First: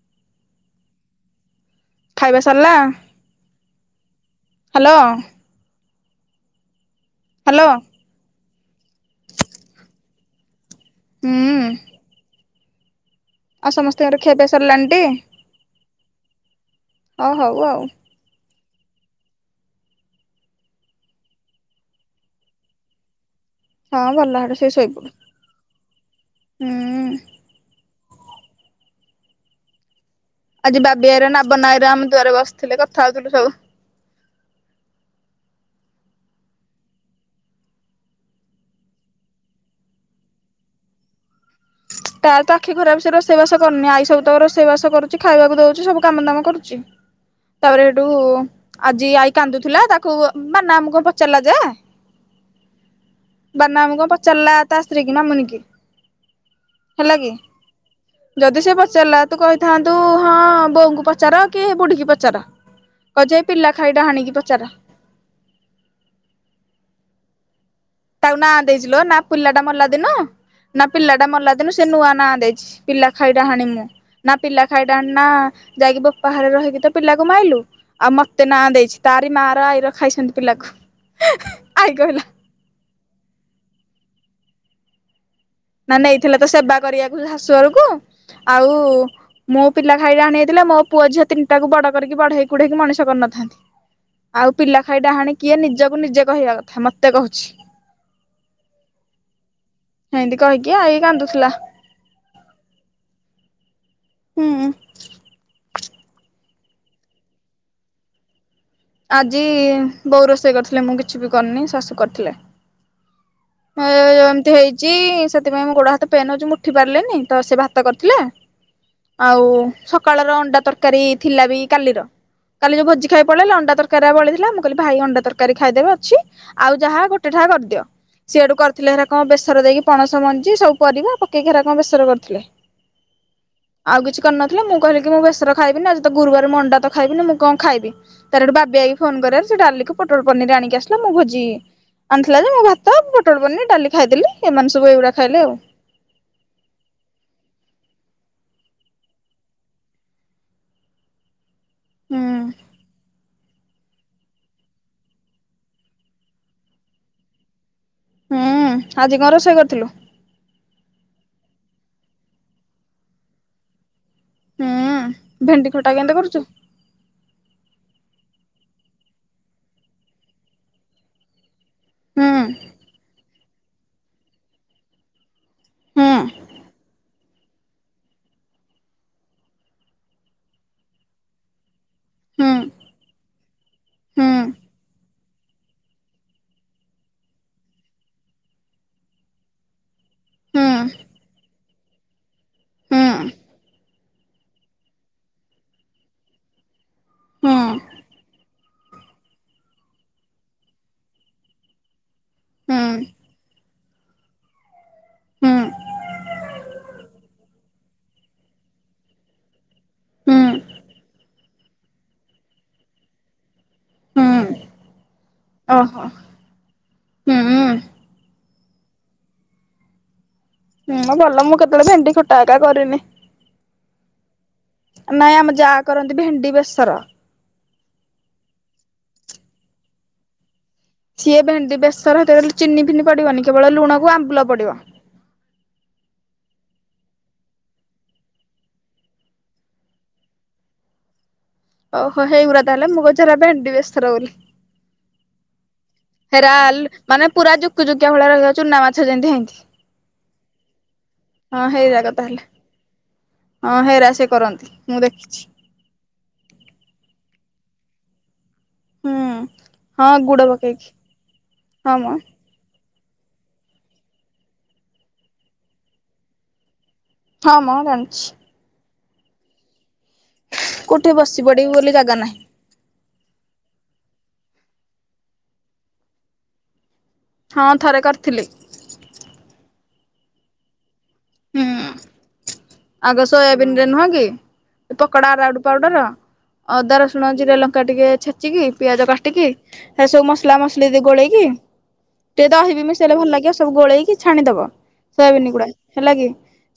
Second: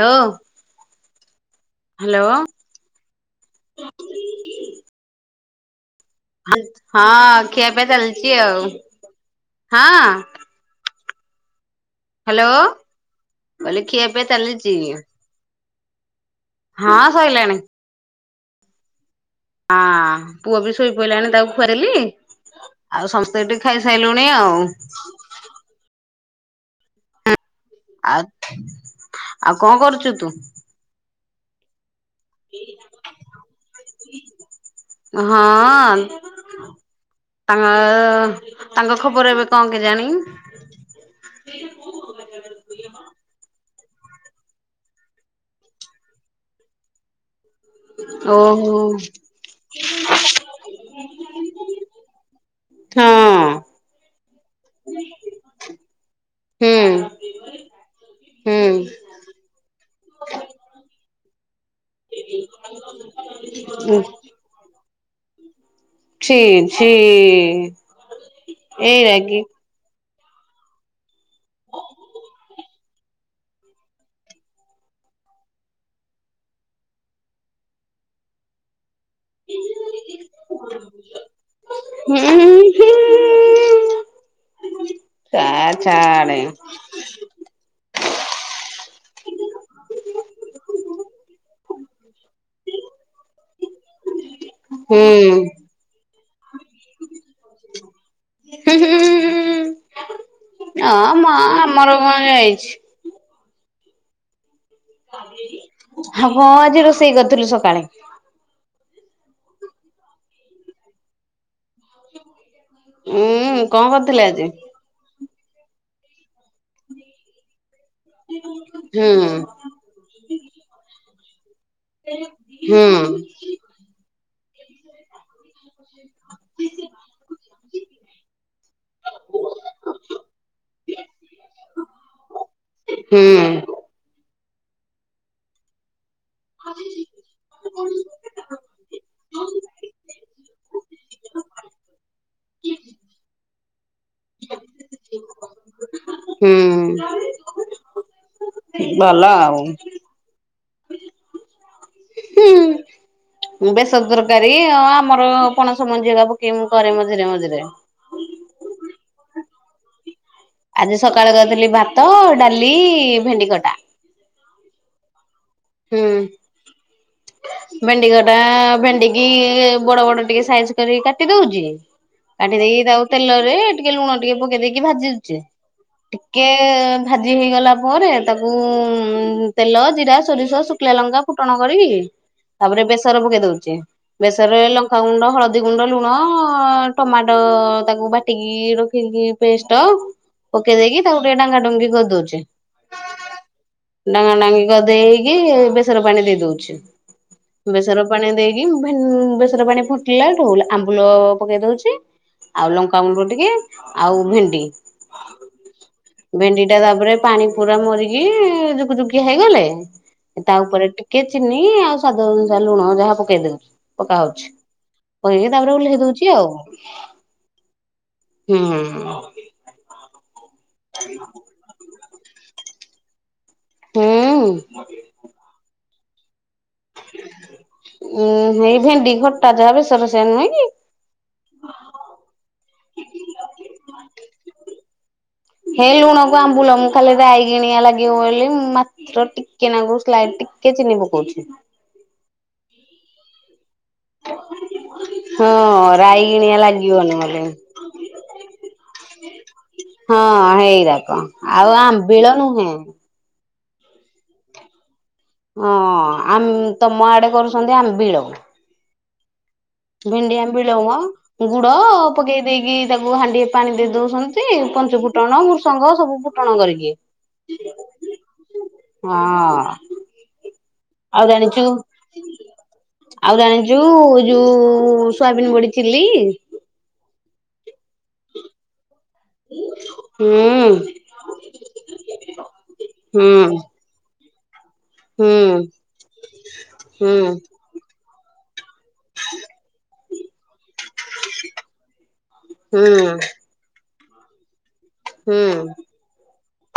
ଲୋ। ଖାଇବା ସାରିଲା ହ୍ୟାଲୋ? ହଁ ହ୍ୟାଲୋ ଖିଆ ପିଆ ଚାଲିଛି ଆଉ ହଁ। ହୁଁ। ହ୍ୟାଲୋ ଆଉ କଲେ ଖିଆ ସମସ୍ତଙ୍କର ପିଆ ଖିଆପିଆ ଚାଲିଛି। ସରିଲାଣି ଟି ହଁ ହଉ ସୋଇଲଣି। ହଉ ଆଉ ହଁ ପୁଅ ବି ଶୋଇ ପଡ଼ିଲାଣି ତାକୁ ଖୁଆରିଲି ଆଉ ସମ ସେଠି ହଁ ଖାଇସାରିଲୁଣି ଭଲ ହେଟା ଆଉ ସେ ଶୋଇପଡୁ ହୁଁ ଆଉ ଆଉ କଣ କରୁଛୁ ତୁ ଆଜି ବାବି ଆଇରେ ନା ବ ନାଇରେ ଆମ ଦୁଆରେ ବସିଥିଲେ କଥା ହଉଥିଲୁ ସବୁ ହଁ ତାଙ୍କ ଖବର ଏବେ କଣ କେ ଜାଣି ତାର ତ ଆଖି ଖରାପ ସେ ରୋଷେଇ ବାସ କରନି ଆଇ ସବୁ ତକ ରୋସେଇବାସ କରୁଛି ଖାଇବାକୁ ଦଉଛି ସବୁ କାମ ଦାମ କରୁଛି ତାପରେ ସେଠୁ ଓହୋ ଆଜି ଆଈ କାନ୍ଦୁଥିଲା ତାକୁ ମାନା ଆମକୁ କଣ ପଚାରିଲା ଯେ ହଁ ବାନା ମୁ କଣ ପଚାରିଲା ତା ସ୍ତ୍ରୀ କି ମାମୁନି କି ହୁଁ ହେଲା କି ଯଦି ସେ ପଚାରିଲା ତୁ କହିଥାନ୍ତୁ ହଁ ବୋଉଙ୍କୁ ପଚାର କେଏ ବୁଢିକି ପଚାର କଜେଇ ପିଲା ହୁଁ ଖାଇ ଡ଼ାହାଣିକି ପଚାର ଛି ଛି ତାକୁ ନାଁ ଦେଇିଲ ନା ପିଲା ଟା ମଲା ଦିନ ନା ପିଲା ଟା ମଲାଦିନୁ ସେ ନୂଆ ନାଁ ଦେଇଛି ପିଲା ଖାଇଟା ଡାହଣି ମୁଁ ନା ପିଲା ଖାଇ ଡ଼ାହଣି ନା ଯାଇକି ବୋପା ଘରେ ରହିକି ତ ପିଲାକୁ ମାଇଲୁ ଆଉ ମତେ ନାଁ ଦେଇଛି ତାରି ମା ର ଆଇର ଖାଇଛନ୍ତି ପିଲାକୁ ଆଈ କହିଲା ଏଇରାଗି ନା ନେଇଥିଲେ ଛାଡେ ତ ସେବା କରିବାକୁ ଶାଶୁଘରକୁ ଆଉ ମୁଁ ପିଲା ଖାଇ ଡାଆଣି ହେଇ ଥିଲେ ମୋ ପୁଅ ଝିଅ ତିନିଟା କୁ ବଡ କରିକି ବଢେଇି କୁଢେଇକି ମଣିଷ କରିନଥାନ୍ତି ଆଉ ପିଲା ଖାଇ ଡାହାଣି ହୁଁ। କିଏ ନିଜକୁ ନିଜେ କହିବା କଥା ମତେ କହୁଛି ହୁଁ ହୁଁଁଁ ହଁ ହଁ ମ ଆମର କଣ ଯାଇଛି ହୁଁ ଆ ହଁ ଆଜି ରୋଷେଇ କରିଥିଲୁ ସକାଳେ ଆଜି ବୋଉ ରୋଷେଇ କରିଥିଲେ ମୁଁ କିଛି ବି କରିନି ଶାଶୁ କରିଥିଲେ ହୁଁ କଣ ମୁଁ କରିଥିଲେ ଆଜି? ଏମିତି ହେଇଛି ସେ ସେଥିପାଇଁ ଗୋଡ଼ ହାତ ପେନ୍ ଅଉଛି ଉଠୀ ପାରିଲିନି ତ ସେ ଭା କରିଥିଲା ହୁଁ ଆଉ ସକାଳର ଅଣ୍ଡା ତରକାରୀ ଥିଲା ବି କାଲିର କାଲି ହୁଁ ଯୋଉ ଭୋଜି ଖାଇ ପଡେଇ ଅଣ୍ଡା ତରକାରୀ ବଳି ଥିଲା ମୁଁ କହିଲି ଭାଇ ଅଣ୍ଡା ତରକାରୀ ଖାଇଦେବେ ଅଛି ଆଉ ଯାହା ଗୋଟେଟା କରିଦିଅ ସିଏଆଡୁ କରିଥିଲେ ହେରା କଣ ବେସର ଦେଇକି ପଣସ ମଞ୍ଜି ସବୁ କର ଆଉ ପକେଇକି ହେରା କଣ ବେସର କରିଥିଲେ ହଁ ଆଉ କିଛି କରିନ ମୁଁ କହିଲି ମୁଁ ଭେସର ଖାଇବିନି ଆଜି ତ ଗୁରୁବାର ମଣ୍ଡା ତ ଖାଇବି ମୁଁ କଣ ଖାଇବି ତାର ବା ଫୋନ କରିବା ସେ ଡାଲ ପଟ ପନିର ଆଣିକି ଆିଲ ମୁଁ ଭୋଜି ଆଣିଥିଲା ଯେ ମୁଁ ଭାତ ବଟର ପନିର ଡାଲି ଖାଇଦେଲି ଏମାନେ ସବୁ ଏଇଗୁଡା ଖାଇଲେ ଆଉ ହୁଁ ଭଲ ଆଉ ହୁଁ ବେସ ତରକାରୀ ଆ ଆମର ପଣସ ମଞ୍ଜିିକା ପକେଇ ମୁ କରେ ମଝିରେ ମଝିରେ ହୁଁ ଆଜି ଘଣ ରଷୋଇ କରିଥିଲୁ ଆଜି ସକାଳେ କରିଥିଲି ଭାତ ଡାଲି ଭେଣ୍ଡି କଟା ହୁଁ ଭେଣ୍ଡି ଖଟା କେନ୍ତାେ କରୁଛୁ ଭେଣ୍ଡି କ ଟା ଭେଡିିକି ବଡ ବଡ ଟିକେ ସାଇଜ କରିକି କାଟି ଦଉଛି ହୁଁ କାଟିଦେଇକି ତାକୁ ତେଲରେ ଟିକେ ଲୁଣ ଟିକେ ପକେଇ ଦେଇକି ଭାଜିଦଉଛି ହୁଁ । ଟିକେ ଭାଜି ହେଇଗଲା ପରେ ତାକୁ ତେଲ ଜିରା ସୋରିସ ଶୁଖିଲା ଲଙ୍କା ଫୁଟଣ କରିବି ହୁଁ ତାପରେ ବେସର ଦେଇ ଦଉଛି ହୁଁ ବେସରରେ ଲଙ୍କାଗୁଣ୍ଡ ହଳଦୀ ଗୁଣ୍ଡ ଲୁଣ ଟମାଟୋ ତାକୁ ବାଟି କି ରଖିକି ପେଷ୍ଟ ହୁଁ ପକେଇ ଦେଇକି ତାକୁ ଟିକେ ଡାଙ୍ଗା ଡଙ୍ଗି ଦଉଛି ହୁଁ ଡାଙ୍ଗା ଡାଙ୍ଗି କରିଦେଇକି। ବେସର ପାଣି ଦେଇ ଦଉଛି ହୁଁ ବେସର ପାଣି ଦେଇକି ବେସର ପାଣି ଫୁଟିଲାଠୁ ଆମ୍ବୁଲ ପକେଇ ଦଉଛି। ଆଉ ହୁଁ ଲଙ୍କାଗୁଣ୍ଡ ଟିକେ ଆଉ ଭେଣ୍ଡି ହୁଁ ଭେଣ୍ଡି ଟା ତାପରେ ପାଣି ପୁରା ମରିକି ଜୁକୁ ଜୁକିଆ ହେଇଗଲେ। ହୁଁ ତା ଉପରେ ଟିକେ ଚିନି ଆଉ ସ୍ୱାଦ ଅନୁସାରେ ଲୁଣ ଯାହା ପକେଇଦଉ ପକା ହୁଁ ହଉଛି। କହିକି ତାପରେ ଓହ୍ଲେଇ ଓହୋ ଦଉଛି ଆଉ। ହୁଁ ହୁଁ ହୁଁ ହଁ। ହୁଁ ଭଲ ମୁଁ କେତେବେଳେ ଭେଣ୍ଡି ଖଟା ହେକା କରିନି। ହୁଁ ଉଁ। ନାଇଁ ଆମ ଯାଆ କରନ୍ତି ଭେଣ୍ଡି ବେସର। ଉଁ ଏଇ ଭେଣ୍ଡି ଖଟା ଯାହା ବେଶର ସେୟା ନୁହେଁ କି? ସିଏ ଭେଣ୍ଡି ବେଶର ହେଥିରେ ଚିନି ଫିନି ପଡିବନି କେବଳ ଲୁଣକୁ ଆମ୍ବୁଲ ପଡିବ। ହେ ଲୁଣ କୁ ଆମ୍ବୁଲ ମୁଁ ଖାଲି ରାଇ କିିଣଆ ଲାଗିବ ବୋଲି ମାତ୍ର ଟିକେ ନଗୁ ସ୍ଲାଇଟ। ଟିକେ ଚିନି ପକଉଛି। ଓହୋ ହେଇଗୁର ତାହେଲେ ମୁଁ କହୁଛି ହେରା ଭେଣ୍ଡି ବେସର ବୋଲି। ହଁ ରାଇଗିଣିଆ ହେରାଲ ଲାଗିବନି ମାନେ ମତେ ପୁରା ଜୁକ୍ ଜୁକିଆ ଭଳିଆ ଚୁନା ମାଛ ଯେମତି ହେମତି। ହଁ ହେଇରାକ ଆଉ ହେଇରାକ ଆମ୍ବିଳ ତାହେଲେ ନୁହେଁ। ହଁ ହେଇରା ସେ କରନ୍ତି। ମୁଁ ଦେଖିଛି ହଁ ଆମ ତମ ଆଡେ କରୁଛନ୍ତି ଆମ୍ବିଳ। ହୁଁ। ହଁ ଭେଣ୍ଡିଆ ଗୁଡ ଆମ୍ବିଳ ପକେଇକି ମ ଗୁଡ ହଁ ମ ପକେଇ ଦେଇକି ତାକୁ ହାଣ୍ଡିଏ ପାଣି ଦେଇ ଦଉଛନ୍ତି ପଞ୍ଚ ଫୁଟଣ ଭୃସଙ୍ଗ ସବୁ ଫୁଟଣ କରିକି। ହ ମ ଜାଣିଛି। ହଁ। କୋଉଠି ଆଉ ବସି ଜାଣିଛୁ ପଡିବି ବୋଲି ଜାଗା ନାହିଁ ଆଉ ଜାଣିଛୁ ଯୋଉ ସୋୟାବିନ୍ ବଡି ଚିଲି। ହଁ ଥରେ କରିଥିଲି। ହୁଁ ଉଁ। ହୁଁ ଆଗ ହୁଁ ସୋୟାବିନ ରେ ନୁହଁ କି। ପକୋଡା ହୁଁ [unintelligible] ପାଉଡର। ଅଦା ହୁଁ ରସୁଣ ଜିରା ଲଙ୍କା ଟିକେ ଛେଚିକି ପିଆଜ କାଟିକି ସେ ସବୁ ମସଲା ମସଲିି ଗୋଳେଇକି ଟିକେ ଦହି ବି ହୁଁ ମିସେଇଲେ ଭଲ ଲାଗିବ ସବୁ ଗୋଳେଇକି ଛାଣିଦବ ହୁଁ ସୋୟାବିନ୍ ଗୁଡା ହେଲା କି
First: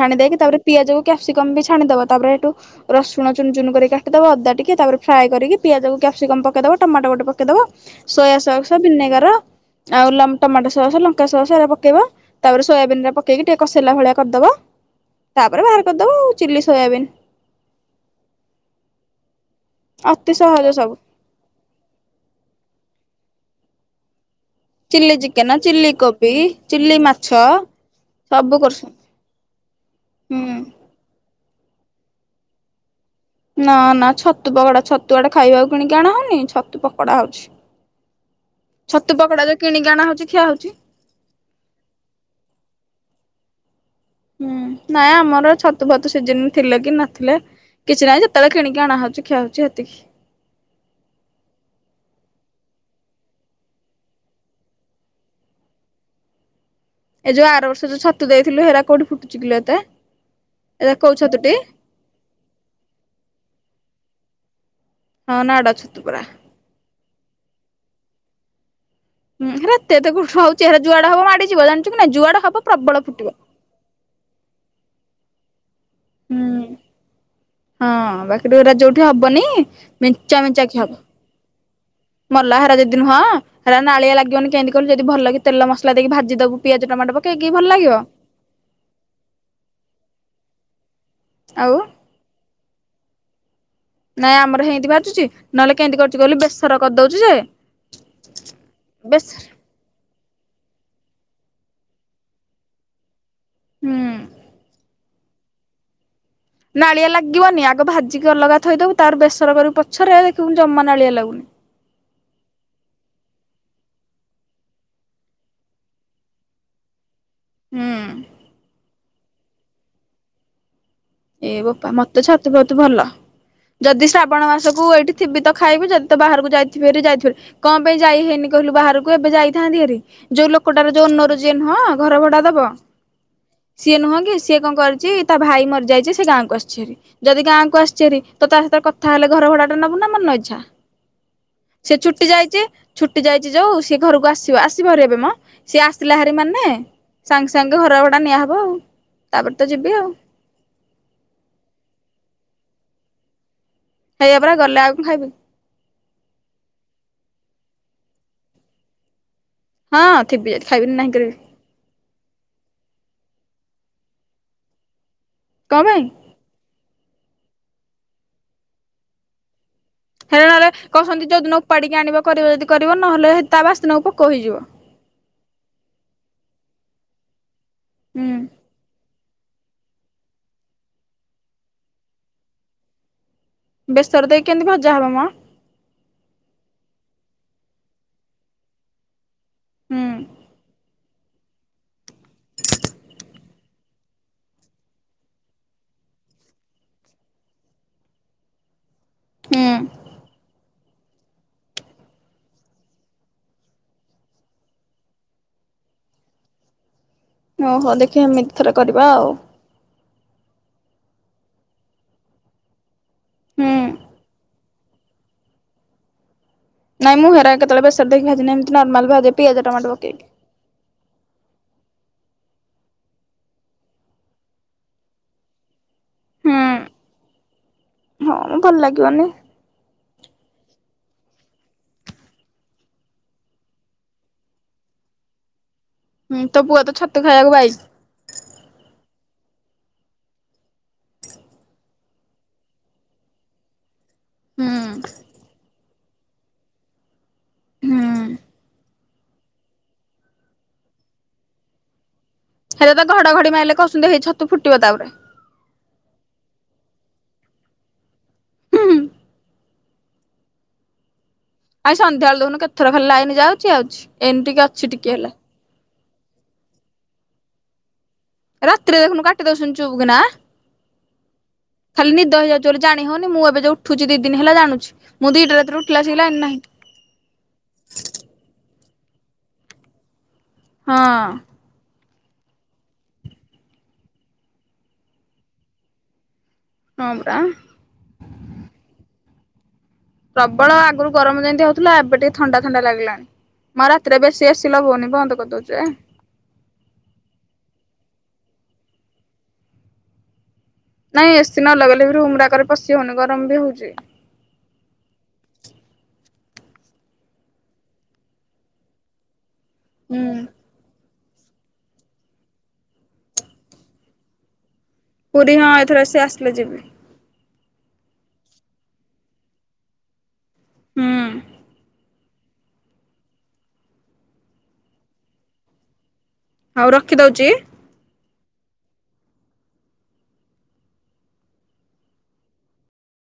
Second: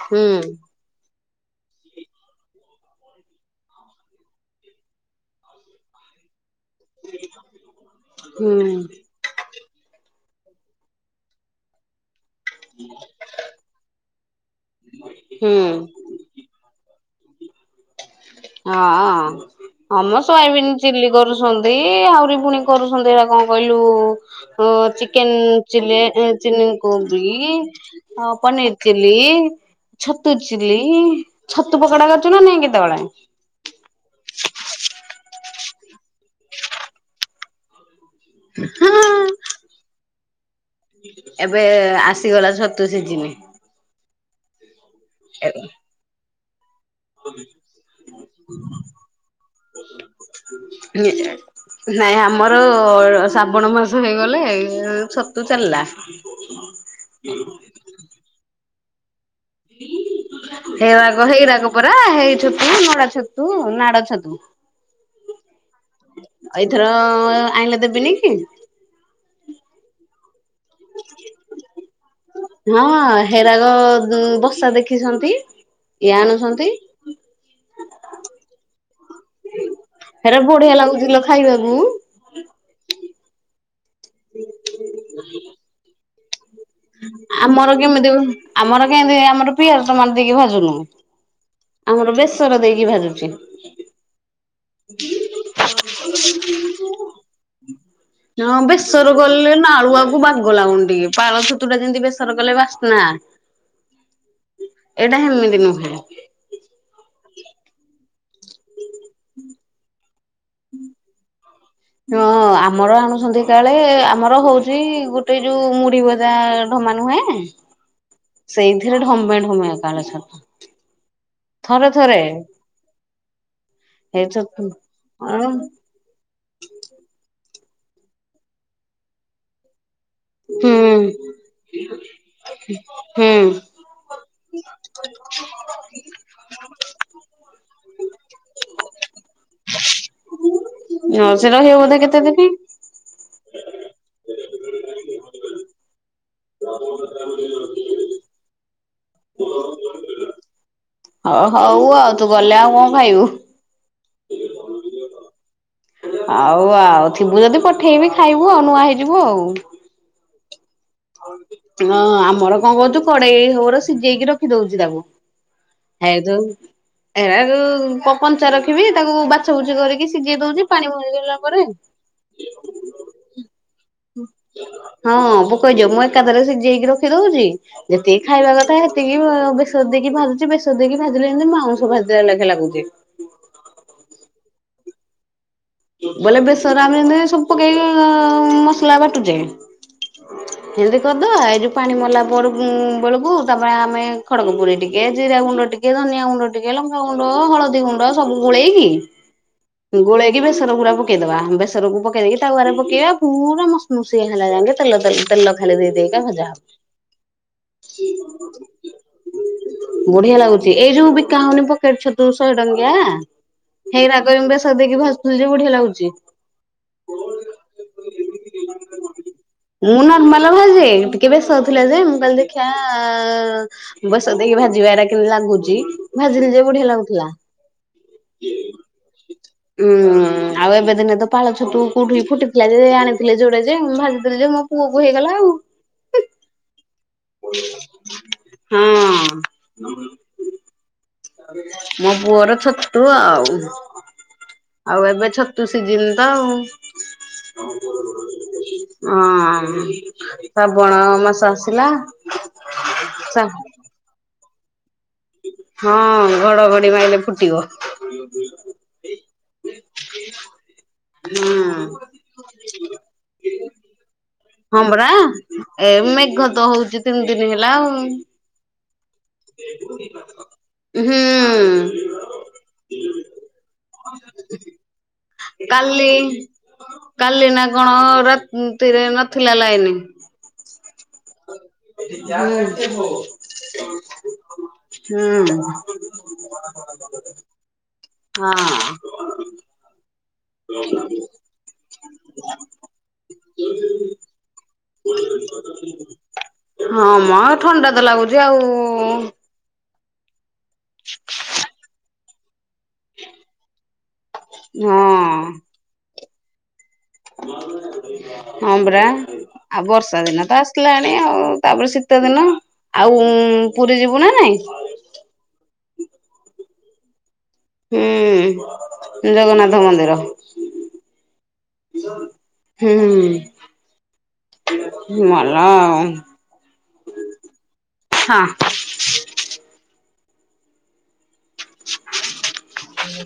ଛାଣି ହୁଁ ଦେଇକି ତାପରେ ପିଆଜ କ୍ୟାପସିକମ୍ ବି ଛାଣିଦବା ତାପରେହେଠୁ ରସୁଣ ଚୁନ ଚୁନ କରି କାଟିଦବା ଅଦା ଟିକେ ତାରେ ଫ୍ରାଏ କରିକି ପିଆଜକୁ କ୍ୟାପସିକମ ପକେଇଦବା ଟମାଟୋ ଗୋଟେ ପକେଇଦବ ସୋୟା ହୁଁ ସକ୍ସ ଭିନେଗର ଆଉ ଲ ଟମାଟୋ ସସ୍ ଲଙ୍କା ସସ୍ ଏରା ପକେଇବ ତାପରେ ସୋୟାବିନ୍ ରା ପକେଇକି ଟିକେ କଷି ସଲା ଭଳିଆ କରିଦବା ତାପରେ ହୁଁ ବାହାର କରିଦବ ଆଉ ଚିଲ୍ଲି ସୋୟାବିନ୍। ହଁ। ହମ ଅତି ସହଜ ସୋୟାବିନ ସବୁ। ଚିଲି କରୁଛନ୍ତି ଆହୁରି ପୁଣି କରୁଛନ୍ତି ହେଇରା କଣ କହିଲୁ? ଅ ଚିଲି ଚିକେନ୍ ଚିକେନ ଚିଲି ଚଲେ କୋବି ଚିଲୀ ଚିଲି କୋବି ମାଛ ଆଉ ସବୁ ପନୀର୍ କରୁଛୁ ଚିଲ୍ଲି। ଛତୁ ହୁଁ। ଚିଲି ଛତୁ ପକୋଡା କରୁଛୁ ନା ନାଇଁ କେତେବେଳେ? ନା ନା ଛତୁ ପକୋଡା ଛତୁ ଆଡେ ଖାଇବାକୁ କିଣିଆଣା ହଉନି ଛତୁ ପକୋଡା ହଉଛି। ହଁ ଛତୁ ପକୋଡା ଯୋଉ କିଣିକି ଆଣା ହଉଛି ଖିଆ ହଉଛି। ଏବେ ଆସିଗଲା ଛତୁ ସିଜିନି। ହୁଁ ନାଇଁ ଆମର ଛତୁ ଫତୁ ସିଜିନ ଥିଲେ କି ନଥିଲେ କିଛି ନାହିଁ ଯେତେବେଳେ କିଣିକି ଅଣାହଉଛି ଖିଆ ହଉଛି ସେତିକି ନାଇଁ ଆମର ଆ ଶ୍ରାବଣ ମାସ ହେଇଗଲେ ଛତୁ ଚାଲିଲା ଏ ଯୋଉ ଆର ବର୍ଷ ଯୋଉ ଛାତୁ ଦେଇଥିଲୁ ସେରା କୋଉଠି ଫୁଟୁଛି କିଲୋ ଏତେ ଏରା କୋଉ ହେଇରାଗ ଛତୁଟି? ହେଇରାକ ପୁରରା ହେଇ ଛତୁ ନଡ ଛତୁ ନାଡ ଛତୁ ହଁ ନାଡ ଛତୁ ପରା। ଏଇଥର ଆଣିଲେ ଦେବିନି କି ହଁ ରାତି ତ କଉ ଚେହେରା ଯୁଆଡ ହବ ମାଡିଯିବ ଜାଣିଛୁ କି ନା ଯୁଆଡ ହବ ହଁ ପ୍ରବଳ ଫୁଟିବ ହେରାକ ଇ ହୁଁ ଆଣୁଛନ୍ତି ହଁ ବାକି ରାଜ ଯୋଉଠି ହବନି ମିଞ୍ଚା ହେରା ମିଞ୍ଚା ବଢିଆ କି ହବ ଲାଗୁଛି ଲୋ ଖାଇବାକୁ। ମଲଲାହାର ଯଦି ନୁହଁରା ନାଳିଆ ଲାଗିବନି କେମିତି କଲୁ ଯଦି ଭଲ କିି ତଲ ମସଲା ଦେଇକି ଭାଜିଦବୁ ପିଆଜ ଟମାଟୋ ପକେଇକି ଭଲ ଆମର ଲାଗିବ କେମିତି ଆମର କେମତି ଆମର ପିଆଜ ଟମାାର ଦେଇକି ଭାଜୁନୁ ଆଉ ଆମର ବେଶର ଦେଇକି ଭାଜୁଛି ବାଜୁଛି ନହେଲେ କେମିତି କରୁଛି କହ ବେସର କରିଦଉଛି ଯେ ହଁ ବେସର ବେସ ଗଲେ ନା ଆଳୁଆକୁ ବାଗଲା ଗୁଣ୍ଡି ପାଳ ଛତୁ ଟା ଯେମତି ବେସର କଲେ ବାସ୍ନା ହୁଁ ଏଇଟା ସେମିତି ଦିନହ ନାଳିଆ ଲାଗିବନି ଆଗ ଭାଜିକି ଅଲଗା ଥୋଇଦବୁ ତାର ବେସର କରି ପଛରେ ଜମମାନ ନା ଆଳିଆ ଲାଗୁନି ହଁ ଆମର ଆଣୁ ସନ୍ଧ କାଳେ ଆମର ହଉଛି ଗୋଟେ ଯୋଉ ମୁଡିିବ ତାା ନୁହେଁ ହୁଁ ସେଇଥିରେ ଢମେ ଢମେ କାଳ ଛଟ ଏ ବାପା ମତେ ଛାତ ବାତି ଭଲ ଯଦି ଶ୍ରାବଣ ହେଇଥ ମାସକୁ ଏଇଠି ଥିବି ତ ଆଉ ଖାଇବି ଯଦି ତ ବାହାରକୁ ଯାଇଥିବ ଯାଇଥିବ କଣ ପାଇଁ ଯାଇ ହେଇନି କହିଲୁ ବାହାରକୁ ଏବେ ଯାଇଥାନ୍ତି ହେରି ଯୋଉ ହୁଁ ଲୋକଟାର ଯୋଉ ନରୁଜନ୍ ହଁ ଘର ଭଡା ଦବ ହୁଁ ସିଏ ନୁହଁ କି ସିଏ କଣ କରଛି ତା ଭାଇ ମରି ଯାଇ ଗାଁକୁ ଆସିଛରି ଯଦି ଗାଁକୁ ଆସିଚରି ତାର ସାହିତରେ କଥା ହେଲେ ଘର ଭୋଡା ଟା ନବୁ ନା ମନେ ଇଛା ନର୍ସ ରହିବ ସେ ବୋଧେ କେତେ ଛୁଟି ଦିନି? ଯାଇଛ ଛୁଟି ଯାଇଛି ଯୋ ସି ଘରକୁ ଆସିବ ଆସିବାରୁ ଏବେ ମ ସିଏ ଆସିଲା ହାରି ମାନେ ସାଙ୍ଗେ ସାଙ୍ଗେ ଘର ଭଡା ନିଆହବ ଆଉ ତାପରେ ତ ଯିବି ଆଉ ହଉ ହଉ ଆଉ ତୁ ଗଲେ ଆଉ କଣ ଖାଇବୁ। ହେଇଆ ପରା ଗଲେ ଆଉ କ ଖାଇବି। ଆଉ ଆଉ ଥିବୁ ଯଦି ପଠେଇବି ଖାଇବୁ ଆଉ ନୂଆ ହେଇଯିବୁ ଆଉ। ହଁ ଥିବି ଯ ହଁ ଆମର କଣ କହୁଛୁ କଢେଇ ହବର ସିଝେଇକି ରଖି ଦଉଛି ତାକୁ। କଣ ପାଇଁ ଏ ଯଉ ଏଟା ଯଉ କଞ୍ଚା ରଖିବି ତାକୁ ବାଛ ବୁଛି କରିକି। ସିଝେଇ ହେଲେ ଦଉଛି ନହେଲେ ପାଣି କହୁଛନ୍ତି ମରିଗଲା ଯୋଉଦିନ ପରେ। ଉପାଡିକି ଆଣିବ କରିବ ଯଦି କରିବ ନହେଲେ ତା ବାସିଦିନକୁ ପୋକ ହେଇଯିବ। ହଁ ପୋକ ହେଇଯିବ ମୁଁ ଏକାଥରେ ସିଝେଇକି ରଖି ଦଉଛି ଯେତିକି ହୁଁ ଖାଇବା କଥା ସେତିକି ବ ବେ ର ଦେଇକି ଭାଜୁଛି ବେଶର ଦେଇକି ଭାଜିଲେ ଏମିତି ମାଉଁସ ଭାଜିଲା ଲେଖା ଲାଗୁଛି। ବେସର ଦେଇକି କେମିତି ଭଜା ହବ ମ। ବୋଲେ ବେସର ଆମେ ଯେମତି ସବୁ ପକେଇକି ଅମ ମସଲା ବାଟୁଚେ। ହୁଁ କେମ କରିଦବା ଏ ଯଉ ପାଣି ମରଲା ପରକୁ ବେଳକୁ ତାପରେ ଆମେ ଖଡ଼ଗ ପୁରୀ ଟିକେ ଜିରା ଗୁଣ୍ଡ ଟିକେ। ଧନିଆ ଗୁଣ୍ଡ ଟିକେ ଲଙ୍କା ଗୁଣ୍ଡ ହଳଦୀ ଗୁଣ୍ଡ ସବୁ ଗୋଳେଇକି ହୁଁ ଗୋଳେଇ ବେସର ଗୁରା ପକେଇଦବା ବେସରକୁ ପକେଇ ଦେଇକି ତାୱାରେ ପକେଇବା ପୁରା ମୁସମୁସିଆ ହେଲା ଯାଏଁ କେ ତେଲ ତେ ତେଲ। ଖାଲି ଦେଇ ଦେଇ କା ଭଜା ହବ। ଓହୋ ଦେଖିବା ଏମିତି ଥରେ କରିବା ଆଉ। ବଢିଆ ଲାଗୁଛିି ଏଇ ଯୋଉ ବିକା ହଉନି ପକେଟ ଛତୁ ଶହେ ଟଙ୍କିଆ ହୁଁ ହେଇ ରାଗ ବେଶ ଦେଇକି ଭାଜୁଥିଲି ଯୋଉ ବଢିଆ ଲାଗୁଛି। ନାଇଁ ମୁଁ ହେରା କେତେବେଳେ ବେସର ଦେଖି ଭାଜିିନି ଏମତି ନର୍ମାଲ ଭାଜେ ପିଆଜ, ଟମାଟୋ ପକେଇକି। ଥିଲେ ଯେ ମୁଁ କହିଲି ଦେଖିଆ ବେସର ଦେଇକି ଭାଜିବା ଏରା କେମିତି ଲାଗୁଚି? ଭାଜି ହୁଁ ନିଜେ ବଢିଆ ଲାଗୁଥିଲା। ହଁ ଭଲ ଲାଗିବନି ହୁଁ ଆଉ ଏବେ ଦିନେ ତ ପାଳ ଛତୁ କୋଉଠି ଫୁଟିଥିଲା ଯେ ଆଣିଥିଲେ ଯୋଡେ ଯେ ଭାଜିଥିଲି ଯେ ମୋ ପୁଅକୁ ହେଇଗଲା ଆଉ। ହୁଁ ତ ପୁଅ ତ ଛ ହଁ। ମୋ ପୁଅର ଛତୁ ଆଉ ହୁଁ ଆଉ ଏବେ ଛତୁ ସିଜିନ ତ ଆଉ। ହୁଁ ହଁ ଶ୍ରାବଣ ମାସ ଆସିଲା। ହେଲେ ତ ଘଡଘଡି ଶ୍ରା ମାଇଲେ କହୁଛନ୍ତି ହେଇ ଛତୁ ଫୁଟିବ ତାପରେ। ହଁ ଘଡଘଡି ମାଇଲେ ଫୁଟିବ। ହୁଁ ହୁଁ [inaudible] ଆଇ ସନ୍ଧ୍ୟା ବେଳେ ଦେଖୁନୁ କେତ ଥର ଖାଲି ଲାଇନ ଯାଉଛି ଆଉଛି ଏନି ଟିକେ ହଁ ଅଛି ପରା ଟିକେ ହେଲା। ଏ ମେଘ ତ ହଉଛି ତିନି ଦିନ ହେଲା ଆଉ। ରାତିରେ ଦେଖୁନୁ କାଟି ଦଉଛନ୍ତି ଚୁପ୍ କିନା। ହୁଁ ଖାଲି ନିଦ ହେଇଯାଉଛି ବୋଲି ଜାଣି ହଉନି ମୁଁ ଏବେ ଯୋଉ ଉଠୁଛି ଦି ଦିନ ହେଲା ଜାଣୁଛି ମୁଁ ଦିଟା ରାତିରୁ ଉଠିଲା କାଲି ଆସିକି ଲାଇନ୍ ନାହିଁ। କାଲି ନା କଣ ରାତିରେ ନଥିଲା ଲାଇନ। ହଁ। ହୁଁ ହୁଁ। ହଁ ପରା ହଁ। ପ୍ରବଳ ଆଗରୁ ଗରମ ଯେମିତି ହଉଥିଲା ଏବେ ଟିକେ ଥଣ୍ଡା ଥଣ୍ଡା ଲାଗିଲାଣି। ମୁଁ ଆଉ ରାତିରେ ବେଶୀ ଏସି ଲଗଉନି ବନ୍ଦ କରିଦଉଚି। ହଁ ମ ଥଣ୍ଡା ତ ଲାଗୁଚି ଆଉ। ନାଇଁ ଏସି ନ ଲଗେଇଲେ ବି ରୁମ ରା ପଶି ହଉନି ଗରମ ବି ହଉଚି। ହଁ। ହଁ ପରା ଆଉ ହୁଁ ବର୍ଷା ଦିନ ତ ଆସିଲା ଭି ଆଉ ତାପରେ ଶୀତ ଦିନ ଆଉ ପୁରୀ ଯିବୁ ନା ନାଇଁ? ପୁରୀ ହଁ ଏଇଥର ସେ ଆସିଲେ ଯିବି। ହୁଁ ଜଗନ୍ନାଥ ମନ୍ଦିର। ହୁଁ। ହୁଁ, ହୁଁ ମଲା ଆଉ। ହଉ ରଖିଦଉଚି। ହଁ। [inaudible]